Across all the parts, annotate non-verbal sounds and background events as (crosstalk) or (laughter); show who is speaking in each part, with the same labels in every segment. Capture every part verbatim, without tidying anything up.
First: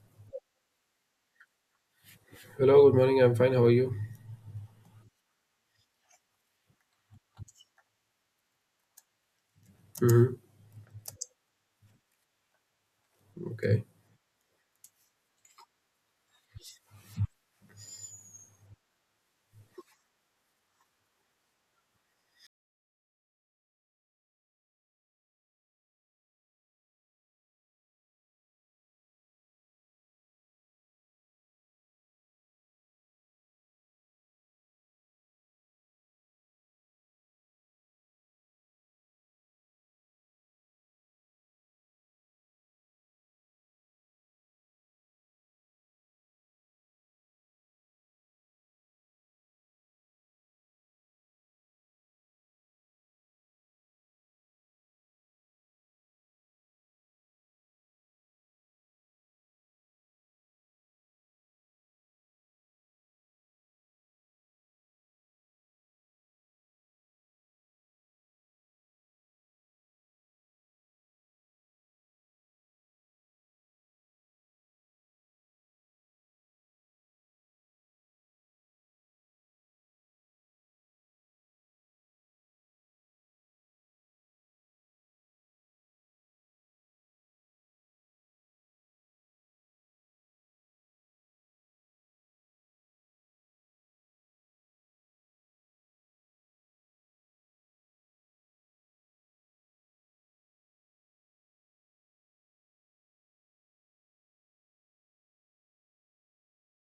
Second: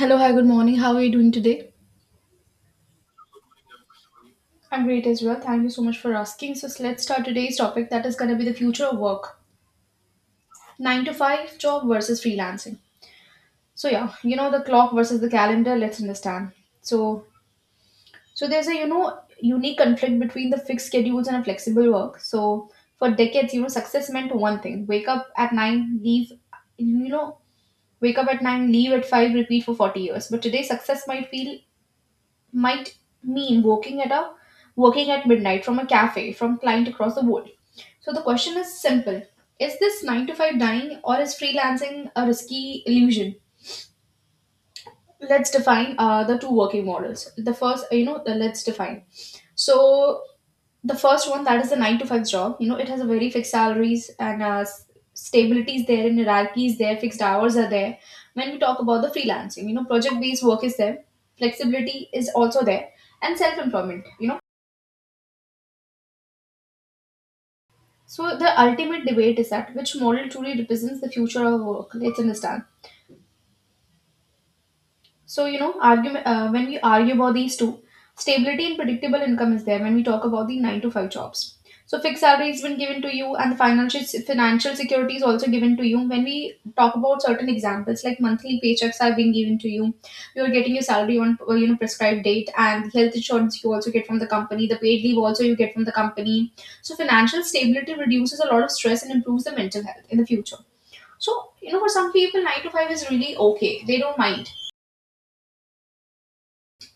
Speaker 1: Hello, hi, good morning. How are you doing today?
Speaker 2: Hello, good morning. I'm fine. How are you?
Speaker 1: I'm great as well. Thank you so much for asking. So let's start today's topic that is going to be the future of work.
Speaker 2: Mm-hmm.
Speaker 1: nine to five job versus freelancing.
Speaker 2: Okay.
Speaker 1: So yeah, you know the clock versus the calendar, let's understand. So so there's a you know unique conflict between the fixed schedules and a flexible work. So for decades, you know, success meant one thing. Wake up at nine, leave you know, Wake up at nine, leave at five, repeat for forty years. But today success might feel might mean working at a working at midnight from a cafe from client across the world. So the question is simple. Is this nine to five dying or is freelancing a risky illusion? Let's define uh, the two working models. The first, you know, the, let's define. So the first one, that is the nine to five job, you know it has a very fixed salaries, and uh, s- stability is there, and hierarchy is there, fixed hours are there. When we talk about the freelancing, you know project based work is there, flexibility is also there, and self employment, you know so the ultimate debate is that which model truly represents the future of work. Let's understand. So, you know, argument, uh, when we argue about these two, stability and predictable income is there when we talk about the nine to five jobs. So, fixed salary has been given to you, and the financial, financial security is also given to you. When we talk about certain examples, like monthly paychecks are being given to you, you are getting your salary on uh, you know prescribed date, and health insurance you also get from the company, the paid leave also you get from the company. So, financial stability reduces a lot of stress and improves the mental health in the future. So, you know, for some people, nine to five is really okay. They don't mind,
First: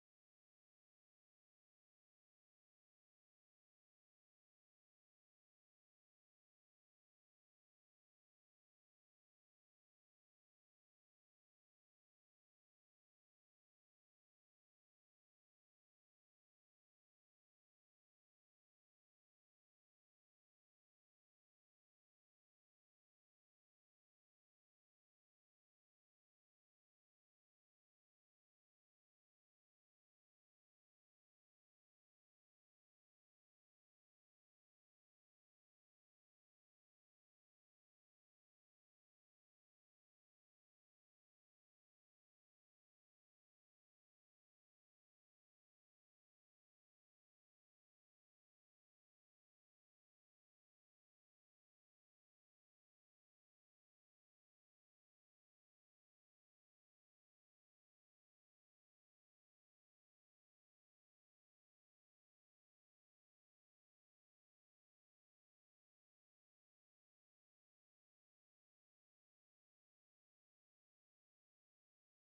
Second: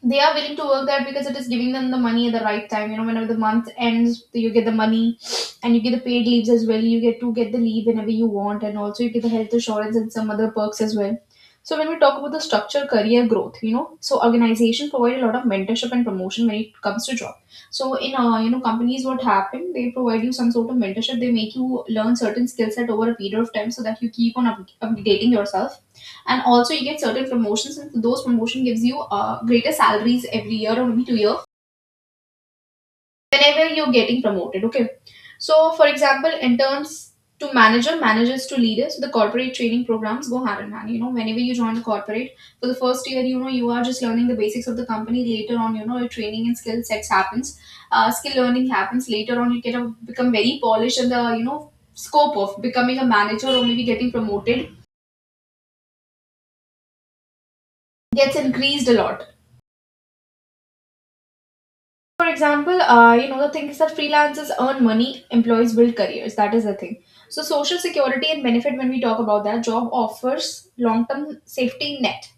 Speaker 1: they are willing to work there because it is giving them the money at the right time. You know, whenever the month ends, you get the money, and you get the paid leaves as well. You get to get the leave whenever you want, and also you get the health insurance and some other perks as well. So when we talk about the structure, career growth, you know, so organization provide a lot of mentorship and promotion when it comes to job. So in uh, you know companies, what happen? They provide you some sort of mentorship. They make you learn certain skill set over a period of time so that you keep on up- updating yourself, and also you get certain promotions, and those promotion gives you uh, greater salaries every year or maybe two years whenever you're getting promoted. Okay, so for example, interns to manager, managers to leaders. So the corporate training programs go hand in hand. You know whenever you join the corporate for the first year, you know you are just learning the basics of the company. Later on, you know your training and skill sets happens, uh, skill learning happens. Later on, you get a, become very polished, and the you know scope of becoming a manager or maybe getting promoted gets increased a lot. For example, uh, you know, the thing is that freelancers earn money, employees build careers. That is the thing. So, social security and benefit, when we talk about that, job offers long term safety net.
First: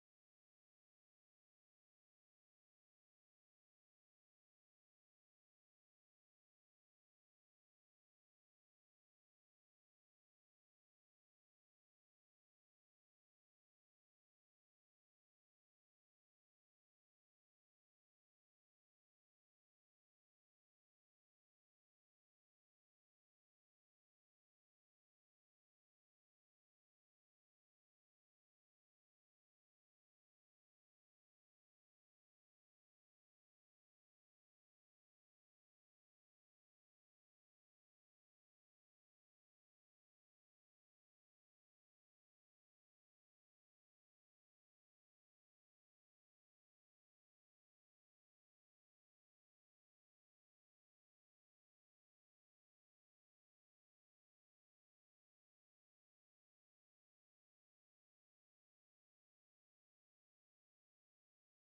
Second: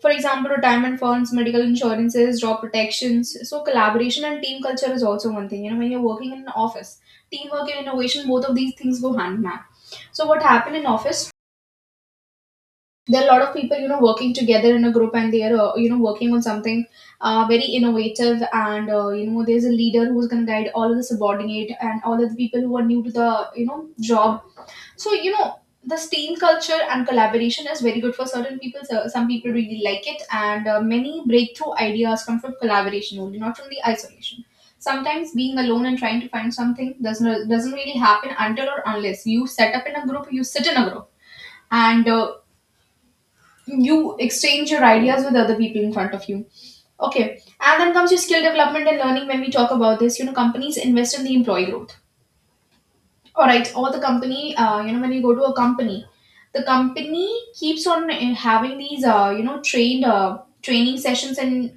Speaker 1: For example, retirement funds, medical insurances, job protections. So, collaboration and team culture is also one thing. You know, when you're working in an office, teamwork and innovation, both of these things go hand in hand. So, what happened in office? There are a lot of people you know working together in a group, and they are uh, you know working on something, uh, very innovative, and uh, you know there's a leader who's going to guide all of the subordinate and all of the people who are new to the you know job. So you know this team culture and collaboration is very good for certain people. So some people really like it, and uh, many breakthrough ideas come from collaboration only, not from the isolation. Sometimes being alone and trying to find something doesn't doesn't really happen until or unless you set up in a group you sit in a group, and uh, you exchange your ideas with other people in front of you. Okay, and then comes your skill development and learning. When we talk about this, you know companies invest in the employee growth. All right, or the company, uh, you know when you go to a company, the company keeps on uh, having these uh, you know trained uh, training sessions, and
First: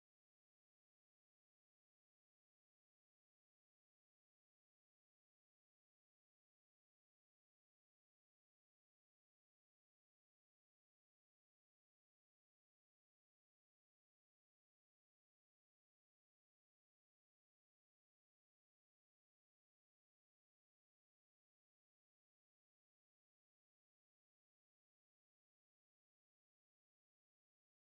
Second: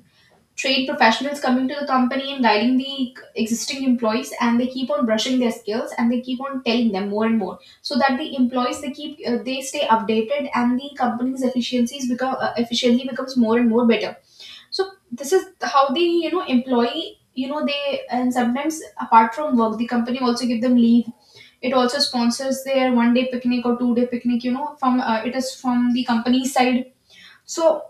Speaker 1: trade professionals coming to the company and guiding the existing employees. And they keep on brushing their skills, and they keep on telling them more and more so that the employees, they keep uh, they stay updated, and the company's efficiencies become uh, efficiently becomes more and more better. So this is how the you know employee, you know they, and sometimes apart from work, the company also give them leave. It also sponsors their one day picnic or two day picnic. You know from uh, It is from the company side. So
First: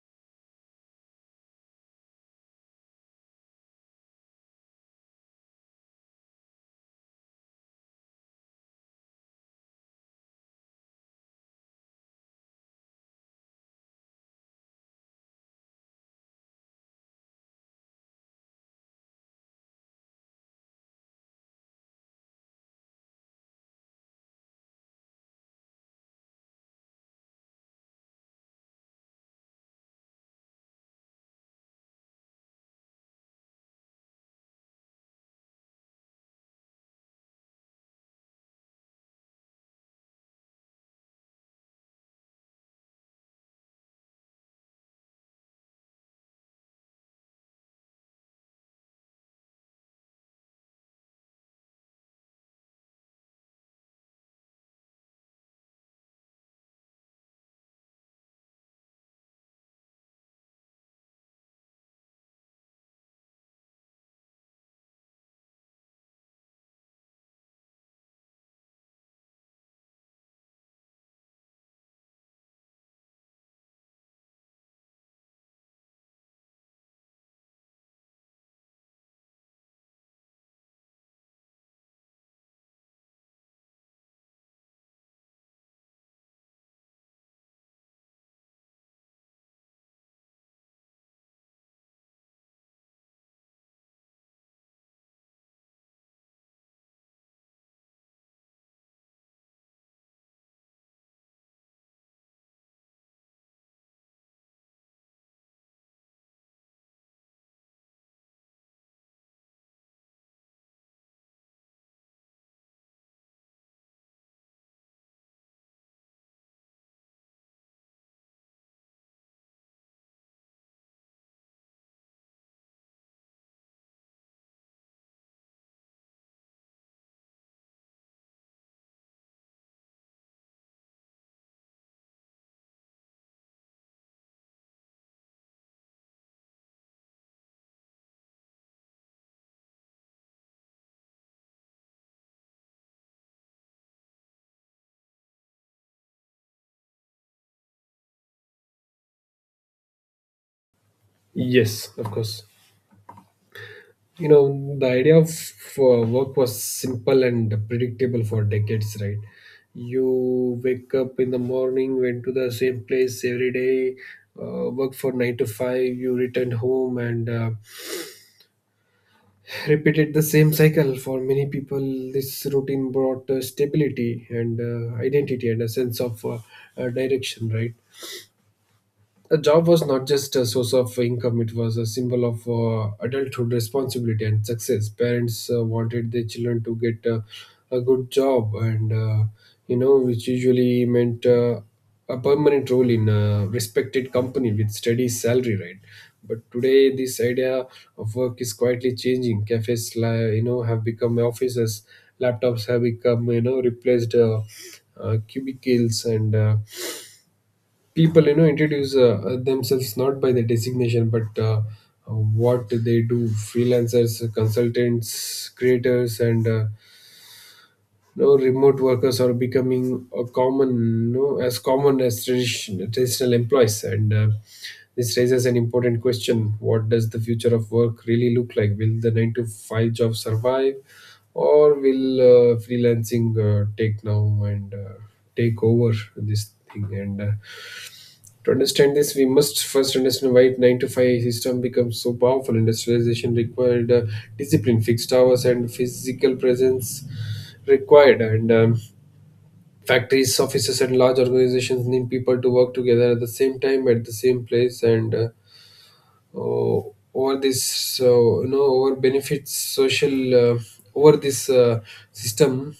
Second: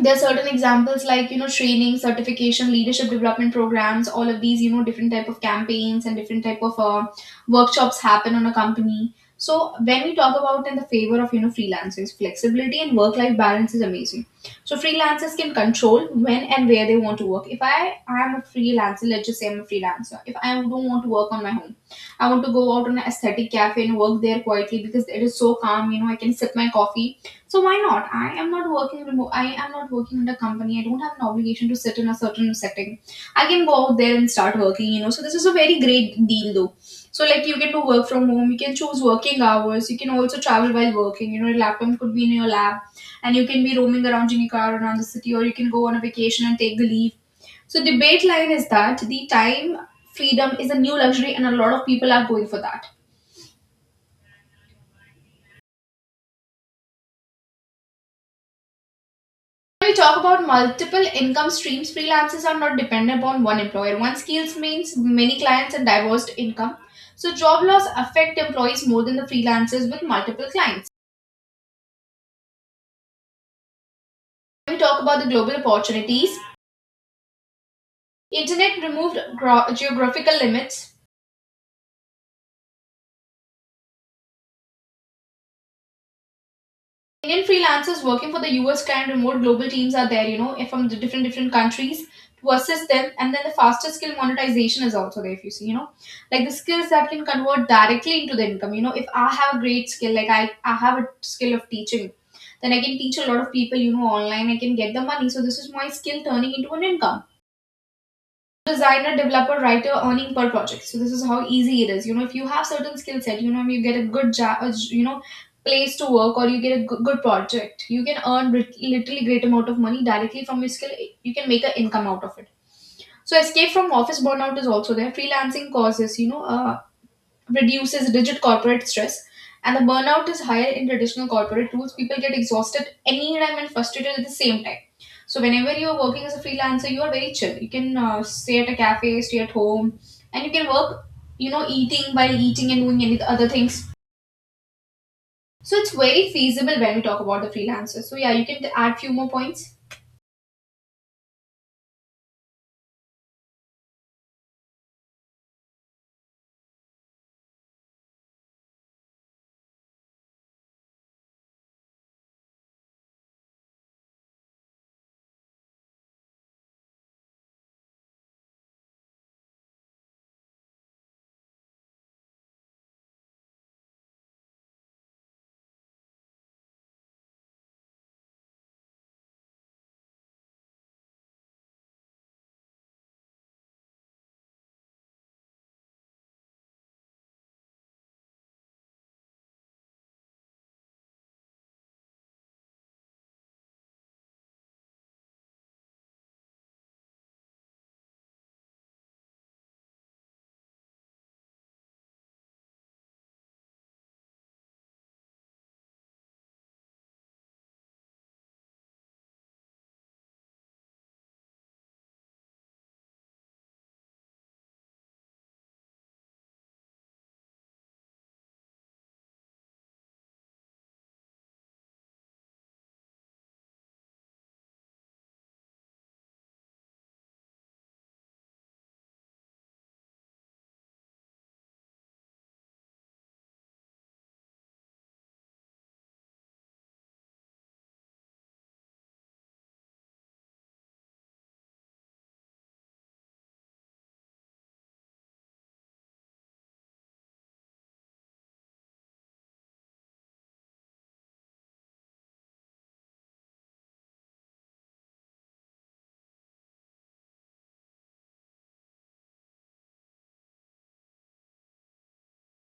Speaker 1: there are certain examples like, you know training certification, leadership development programs, all of these, you know different type of campaigns, and different type of uh, workshops happen on a company. So when we talk about in the favor of you know freelancers, flexibility and work life balance is amazing. So freelancers can control when and where they want to work. If i i am a freelancer, let's just say I'm a freelancer, if I don't want to work on my home, I want to go out on an aesthetic cafe and work there quietly because it is so calm. you know I can sip my coffee. So why not? I am not working remote. I am not working in a company. I don't have an obligation to sit in a certain setting. I can go out there and start working. You know. So this is a very great deal, though. So like you get to work from home. You can choose working hours. You can also travel while working. You know, your laptop could be in your lab, and you can be roaming around in your car around the city, or you can go on a vacation and take the leave. So debate line is that the time freedom is a new luxury, and a lot of people are going for that. We talk about multiple income streams. Freelancers are not dependent upon one employer. One skills means many clients and diverse income. So job loss affect employees more than the freelancers with multiple clients. We talk about the global opportunities. Internet removed gro- geographical limits. Indian freelancers working for the U S client, remote global teams are there, you know, from the different different countries to assist them. And then the faster skill monetization is also there. If you see, you know, like the skills that can convert directly into the income. You know, if I have a great skill, like I I have a skill of teaching, then I can teach a lot of people, you know, online. I can get the money. So this is my skill turning into an income. Designer, developer, writer earning per project. So this is how easy it is. You know, if you have certain skill set, you know, you get a good job, you know, place to work, or you get a good, good project, you can earn lit- literally great amount of money directly from your skill. You can make an income out of it. So escape from office burnout is also there. Freelancing causes, you know, uh, reduces rigid corporate stress, and the burnout is higher in traditional corporate rules. People get exhausted anytime and frustrated at the same time. So whenever you're working as a freelancer, you are very chill. You can uh, stay at a cafe, stay at home, and you can work, you know, eating while eating and doing any other things. So it's very feasible when we talk about the freelancers. So yeah, you can add few more points.
Speaker 2: Yes, of course. You know, the idea of uh, work was simple and predictable for decades, right? You wake up in the morning, went to the same place every day, uh, worked for nine to five, you returned home, and uh, (laughs) repeated the same cycle. For many people, this routine brought uh, stability and uh, identity and a sense of uh, uh, direction, right? A job was not just a source of income. It was a symbol of uh, adulthood, responsibility and success. Parents uh, wanted their children to get uh, a good job and, uh, you know, which usually meant uh, a permanent role in a respected company with steady salary, right? But today this idea of work is quietly changing. Cafes li- you know, have become offices, laptops have become, you know, replaced uh, uh, cubicles, and uh, people, you know, introduce uh, uh, themselves not by the designation but uh, uh, what they do. Freelancers, consultants, creators and, uh, you know, remote workers are becoming a common, you know, as common as tradition, traditional employees. And uh, this raises an important question. What does the future of work really look like? Will the nine to five job survive, or will uh, freelancing uh, take now and uh, take over this thing? And uh, to understand this, we must first understand why nine to five system becomes so powerful. Industrialization required uh, discipline, fixed hours, and physical presence required. And um, factories, offices, and large organizations need people to work together at the same time, at the same place. And uh, o- over this, uh, you know, over benefits, social, uh, over this uh, system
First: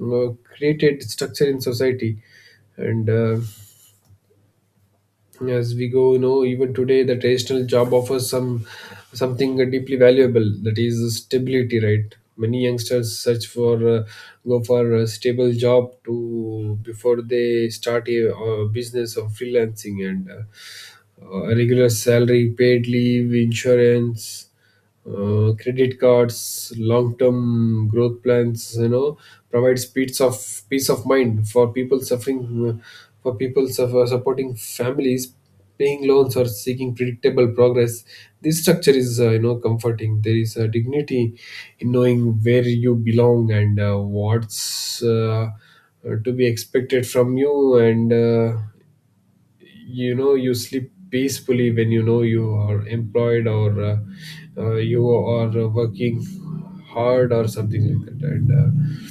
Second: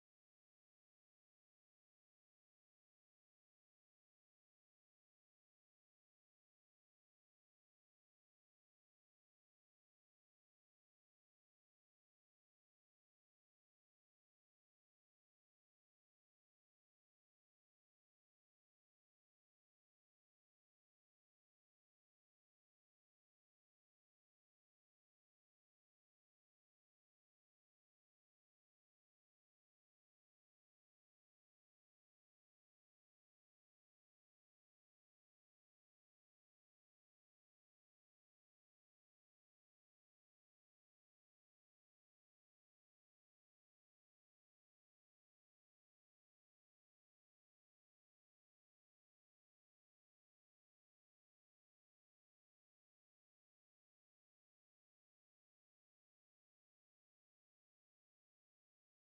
Speaker 2: uh, created structure in society. And uh, as we go, you know, even today the traditional job offers some something deeply valuable, that is stability, right? Many youngsters search for uh, go for a stable job to before they start a, uh business or freelancing. And uh, uh, regular salary, paid leave, insurance, uh, credit cards, long-term growth plans, you know, provides peace of peace of mind for people suffering, uh, for people suffer, supporting families, paying loans or seeking predictable progress. This structure is, uh, you know, comforting. There is a dignity in knowing where you belong and uh, what's. Uh, uh, to be expected from you. And uh, you know, you sleep peacefully when you know you are employed, or uh, uh, you are uh, working hard or something like that. And uh,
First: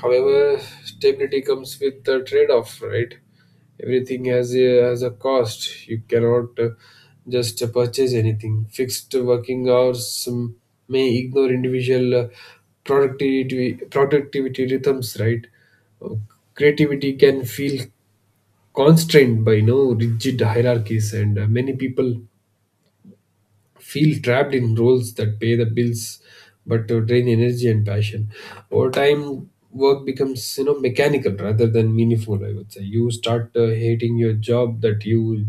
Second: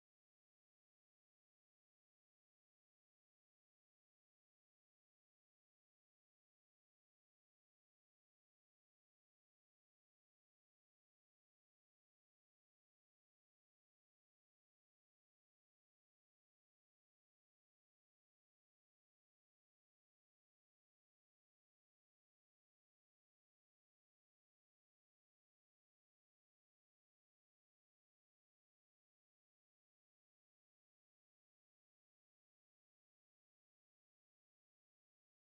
Speaker 2: however, stability comes with a trade-off, right? Everything has a has a cost. You cannot uh, just purchase anything. Fixed working hours um, may ignore individual uh, productivity productivity rhythms, right? Uh, Creativity can feel constrained by, you know, rigid hierarchies, and uh, many people feel trapped in roles that pay the bills but uh, drain energy and passion. Over time, work becomes, you know, mechanical rather than meaningful, I would say. You start uh, hating your job that you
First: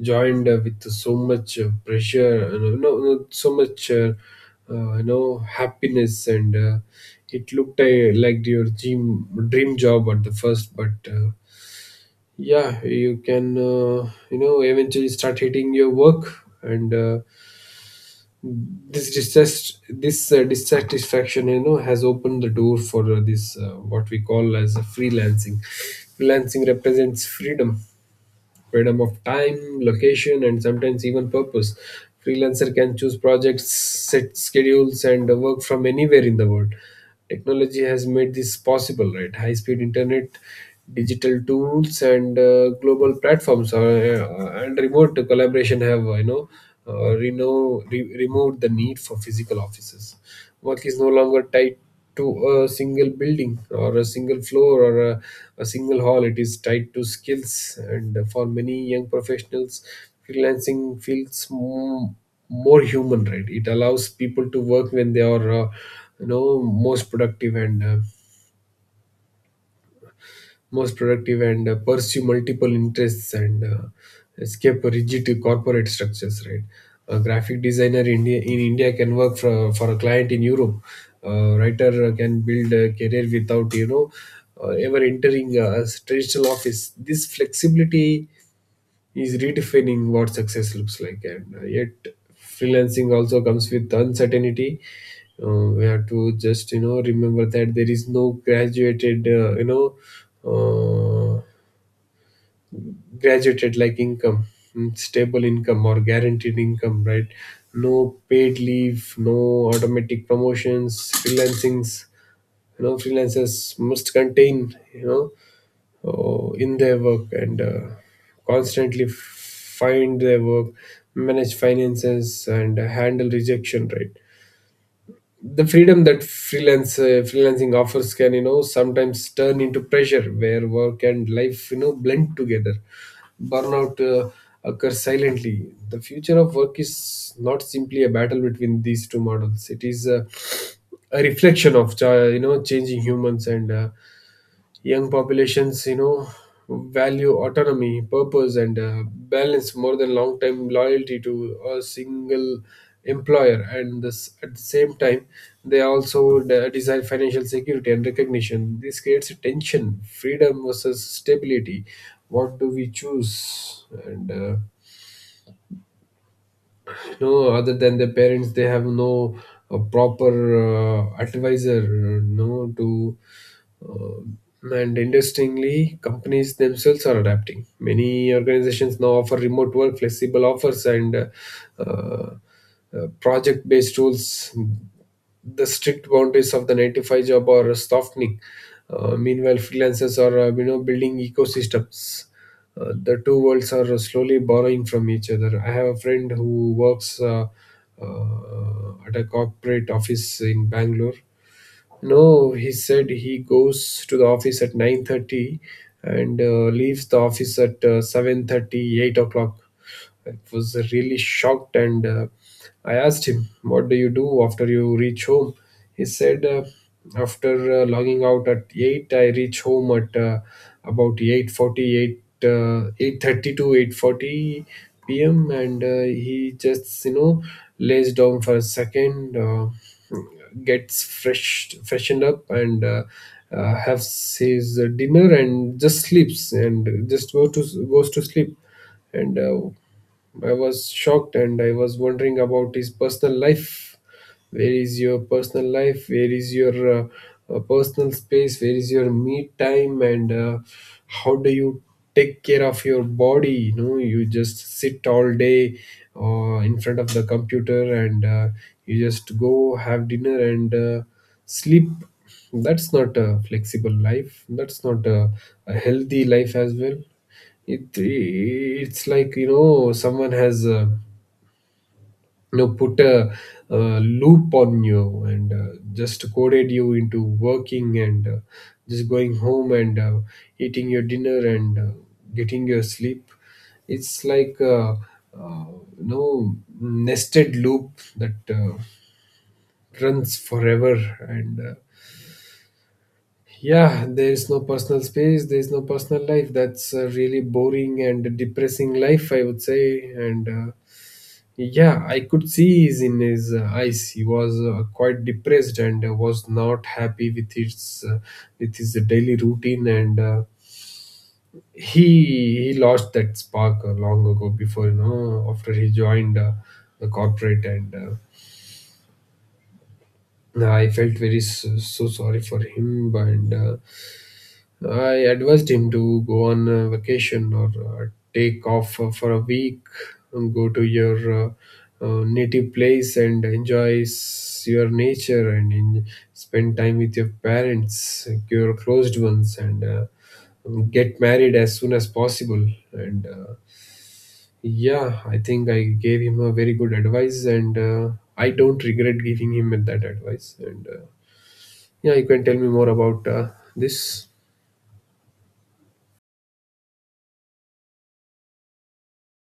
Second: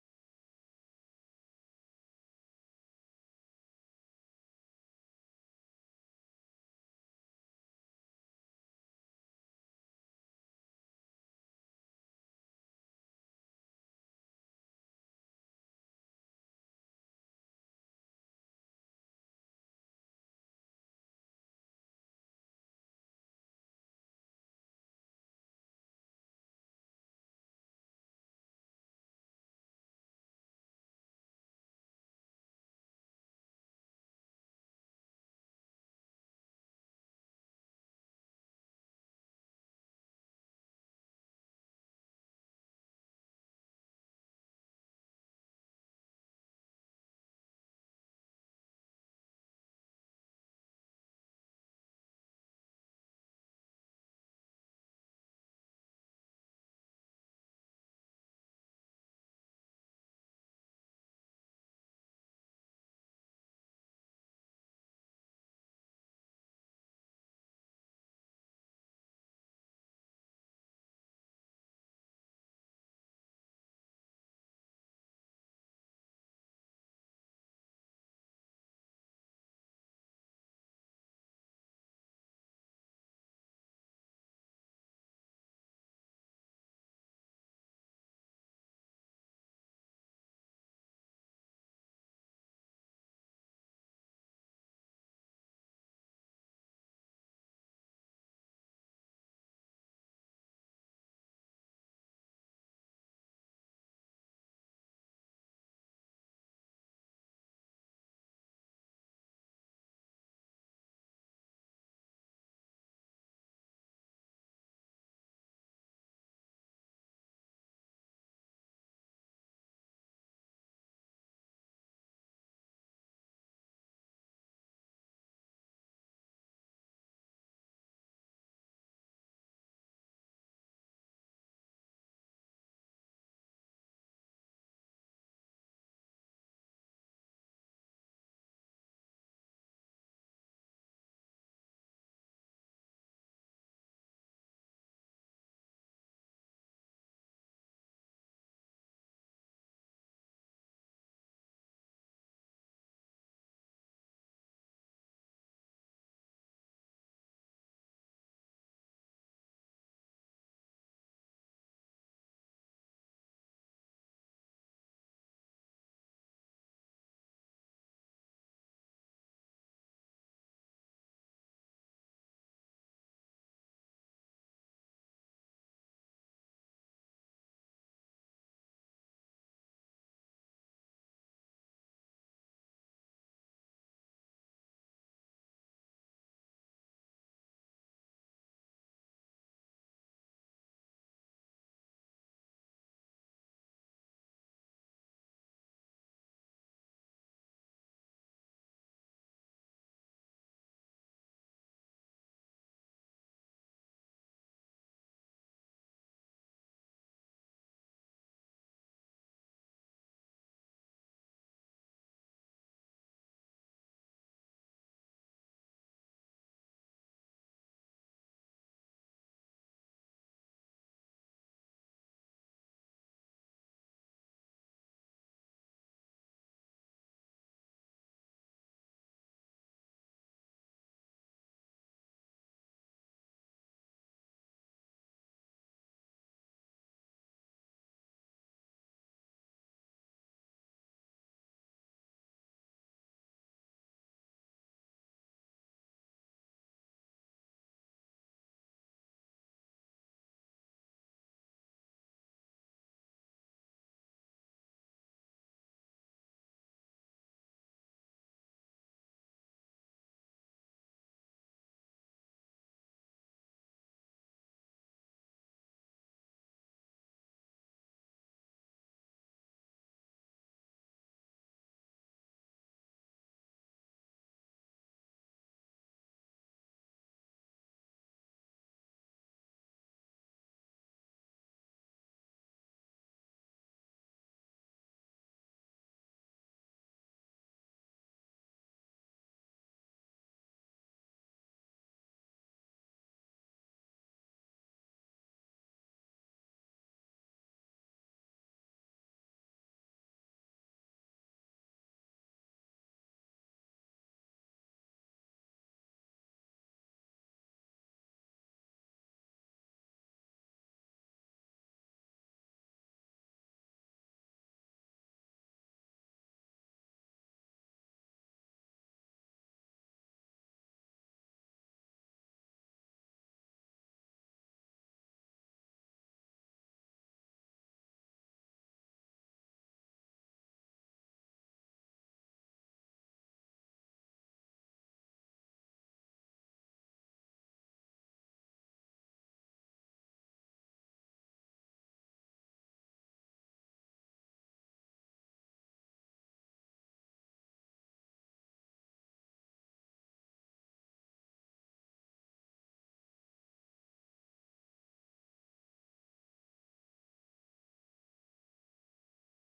Speaker 2: joined uh, with so much uh, pressure and, uh, no, no no, so much uh, uh, you know, happiness. And uh, it looked uh, like your dream dream job at the first. But uh, yeah, you can, uh, you know, eventually start hating your work. And uh, this distress, this uh, dissatisfaction, you know, has opened the door for uh, this uh, what we call as a freelancing freelancing represents freedom, freedom of time, location, and sometimes even purpose. Freelancer can choose projects, set schedules, and work from anywhere in the world. Technology has made this possible, right? High speed internet, digital tools, and, uh, global platforms are, uh, and remote collaboration have, uh, you know, uh, reno- re- removed the need for physical offices. Work is no longer tied to a single building or a single floor or a, a single hall. It is tied to skills, and for many young professionals, freelancing feels more, more human. Right, it allows people to work when they are, uh, you know, most productive and uh, most productive, and uh, pursue multiple interests, and uh, escape rigid corporate structures, right? A graphic designer india in india can work for, for a client in europe. A writer can build a career without, you know, uh, ever entering a traditional office. This flexibility is redefining what success looks like. And uh, yet, freelancing also comes with uncertainty. uh, we have to just, you know, remember that there is no graduated, uh, you know uh, graduated like income, mm, stable income or guaranteed income, right? No paid leave, no automatic promotions. Freelancings, you know, freelancers must contain, you know, uh, in their work, and uh, constantly find their work, manage finances and handle rejection, right? The freedom that freelance uh, freelancing offers can, you know, sometimes turn into pressure where work and life, you know, blend together. Burnout uh, occurs silently. The future of work is not simply a battle between these two models. It is a, a reflection of, uh, you know, changing humans. And uh, young populations, you know, value autonomy, purpose, and uh, balance more than long-term loyalty to a single employer. And this, at the same time, they also de- desire financial security and recognition. This creates a tension, freedom versus stability. What do we choose? And uh, no, other than their parents, they have no uh, proper uh, advisor, uh, no, to uh, and interestingly, companies themselves are adapting. Many organizations now offer remote work, flexible offers, and uh, uh, project based rules. The strict boundaries of the nine to five job are softening. Uh, meanwhile, freelancers are, uh, you know, building ecosystems. Uh, the two worlds are slowly borrowing from each other. I have a friend who works, uh, uh, at a corporate office in Bangalore. No, He said he goes to the office at nine thirty and uh, leaves the office at uh, seven thirty, o'clock. I was really shocked, and uh, I asked him, "What do you do after you reach home?" He said, uh, "After uh, logging out at eight, I reach home at, uh, about eight forty, eight uh, eight thirty to eight forty p m" And uh, he just, you know, lays down for a second. Uh, gets fresh freshened up, and uh, uh, has his dinner and just sleeps and just go to goes to sleep. And uh, I was shocked, and I was wondering about his personal life. Where is your personal life? Where is your uh, uh, personal space? Where is your me time? And uh, how do you take care of your body? You know, you just sit all day uh, in front of the computer, and uh, you just go have dinner, and uh, sleep. That's not a flexible life. That's not a, a healthy life as well. It it's like, you know, someone has, uh, you know, put a, uh loop on you, and uh, just coded you into working, and uh, just going home, and uh, eating your dinner, and uh, getting your sleep. It's like a uh, you know, nested loop that uh, runs forever. And uh, yeah, there is no personal space, there is no personal life. That's a really boring and depressing life, I would say. And uh, yeah, I could see is in his uh, eyes. He was uh, quite depressed, and uh, was not happy with his, uh, with his daily routine. And uh, he he lost that spark uh, long ago before, you know, after he joined uh, the corporate. And Uh, No, I felt very so, so sorry for him, and uh, I advised him to go on a vacation or uh, take off uh, for a week and go to your, uh, uh, native place and enjoy s- your nature and in, spend time with your parents, your closed ones, and uh, get married as soon as possible. And uh, yeah, I think I gave him a very good advice, and uh, I don't regret giving him that advice. And uh, yeah, you can tell me more about uh, this.